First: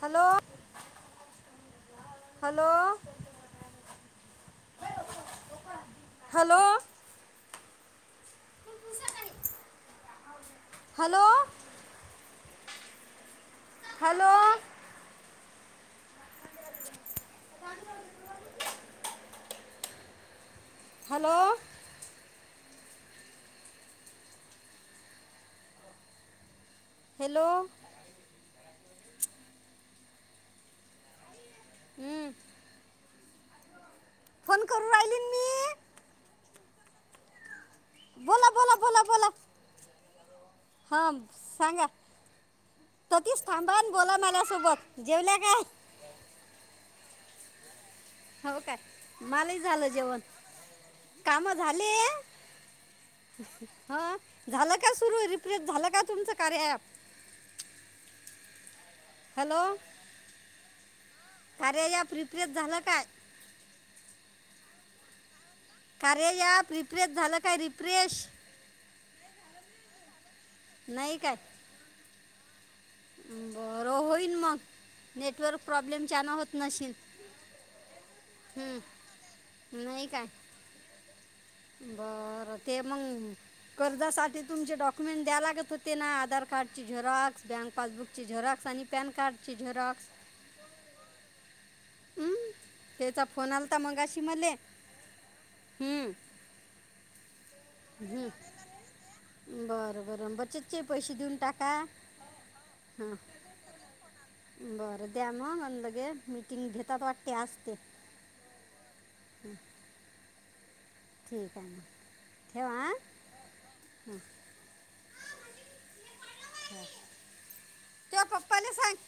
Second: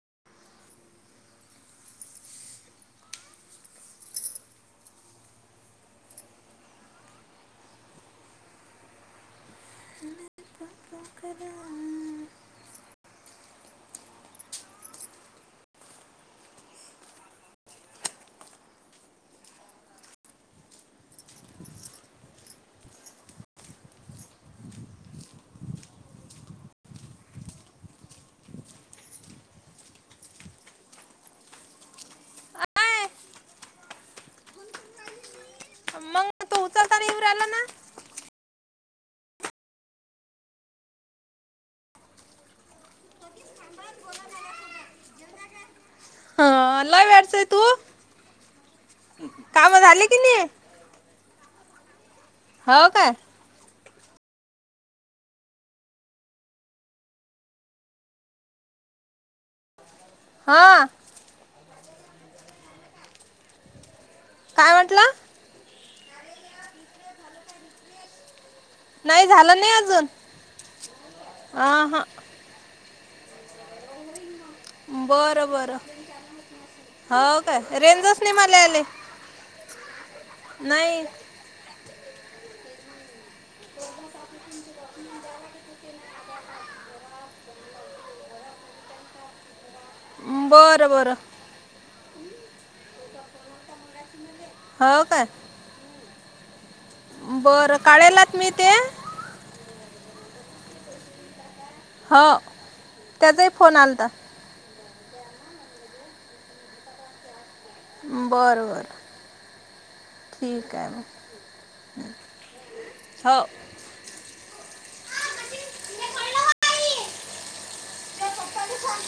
Hello hello hello. Hello. Hello. Hello. Hello. हम्म. Phone करू राहिली ना मी मग तो उचलता र येऊ राहिला ना. बोला बोला बोला बोला हां सांगा ततीस थांबाण बोला माझसोबत. जेवल्या काय? वटचंय तू हो काय मला ही काम झालं झाले की जेवण. नाही काम झाले? हो का. हा झालं का सुरू रिप्लेस झालं का तुमचं कार्य ॲप हॅलो हा. कार्या या प्रिप्रेश झालं काय काय म्हटंला? कार्या याप रिफ्रेश झालं काय रिफ्रेश? नाही झालं नाही अजून नाही काय? आ हा. बरं होईन मग बरं नेटवर्क बरं प्रॉब्लेम च्यान होत नशील हो काय रेंजच नाही मला हम्म आले नाही काय नाही. बरं ते मगं कर्जासाठी तुमचे डॉक्युमेंट द्या लागत होते ना आधार कार्डची झेराॅक्स, बँक पासबुकची झेराॅक्स आणि पॅन कार्डची झेरॉक्स बरं बरं हम्म त्याचा फोन आलाता मगाशी मले हो काय? हम्म. बरं काढल्यात मी ते बर- बर बचतचे पैसेे देऊन टाका. हो हां त्याचाही फोन आलता बरं द्या मग लगेच मिटिंग घेतात वाटतेे आज ते बरं -बरं ठीक आहे म ठीक आहे म ठेऊ हां हो त्यो पप्पाले सांग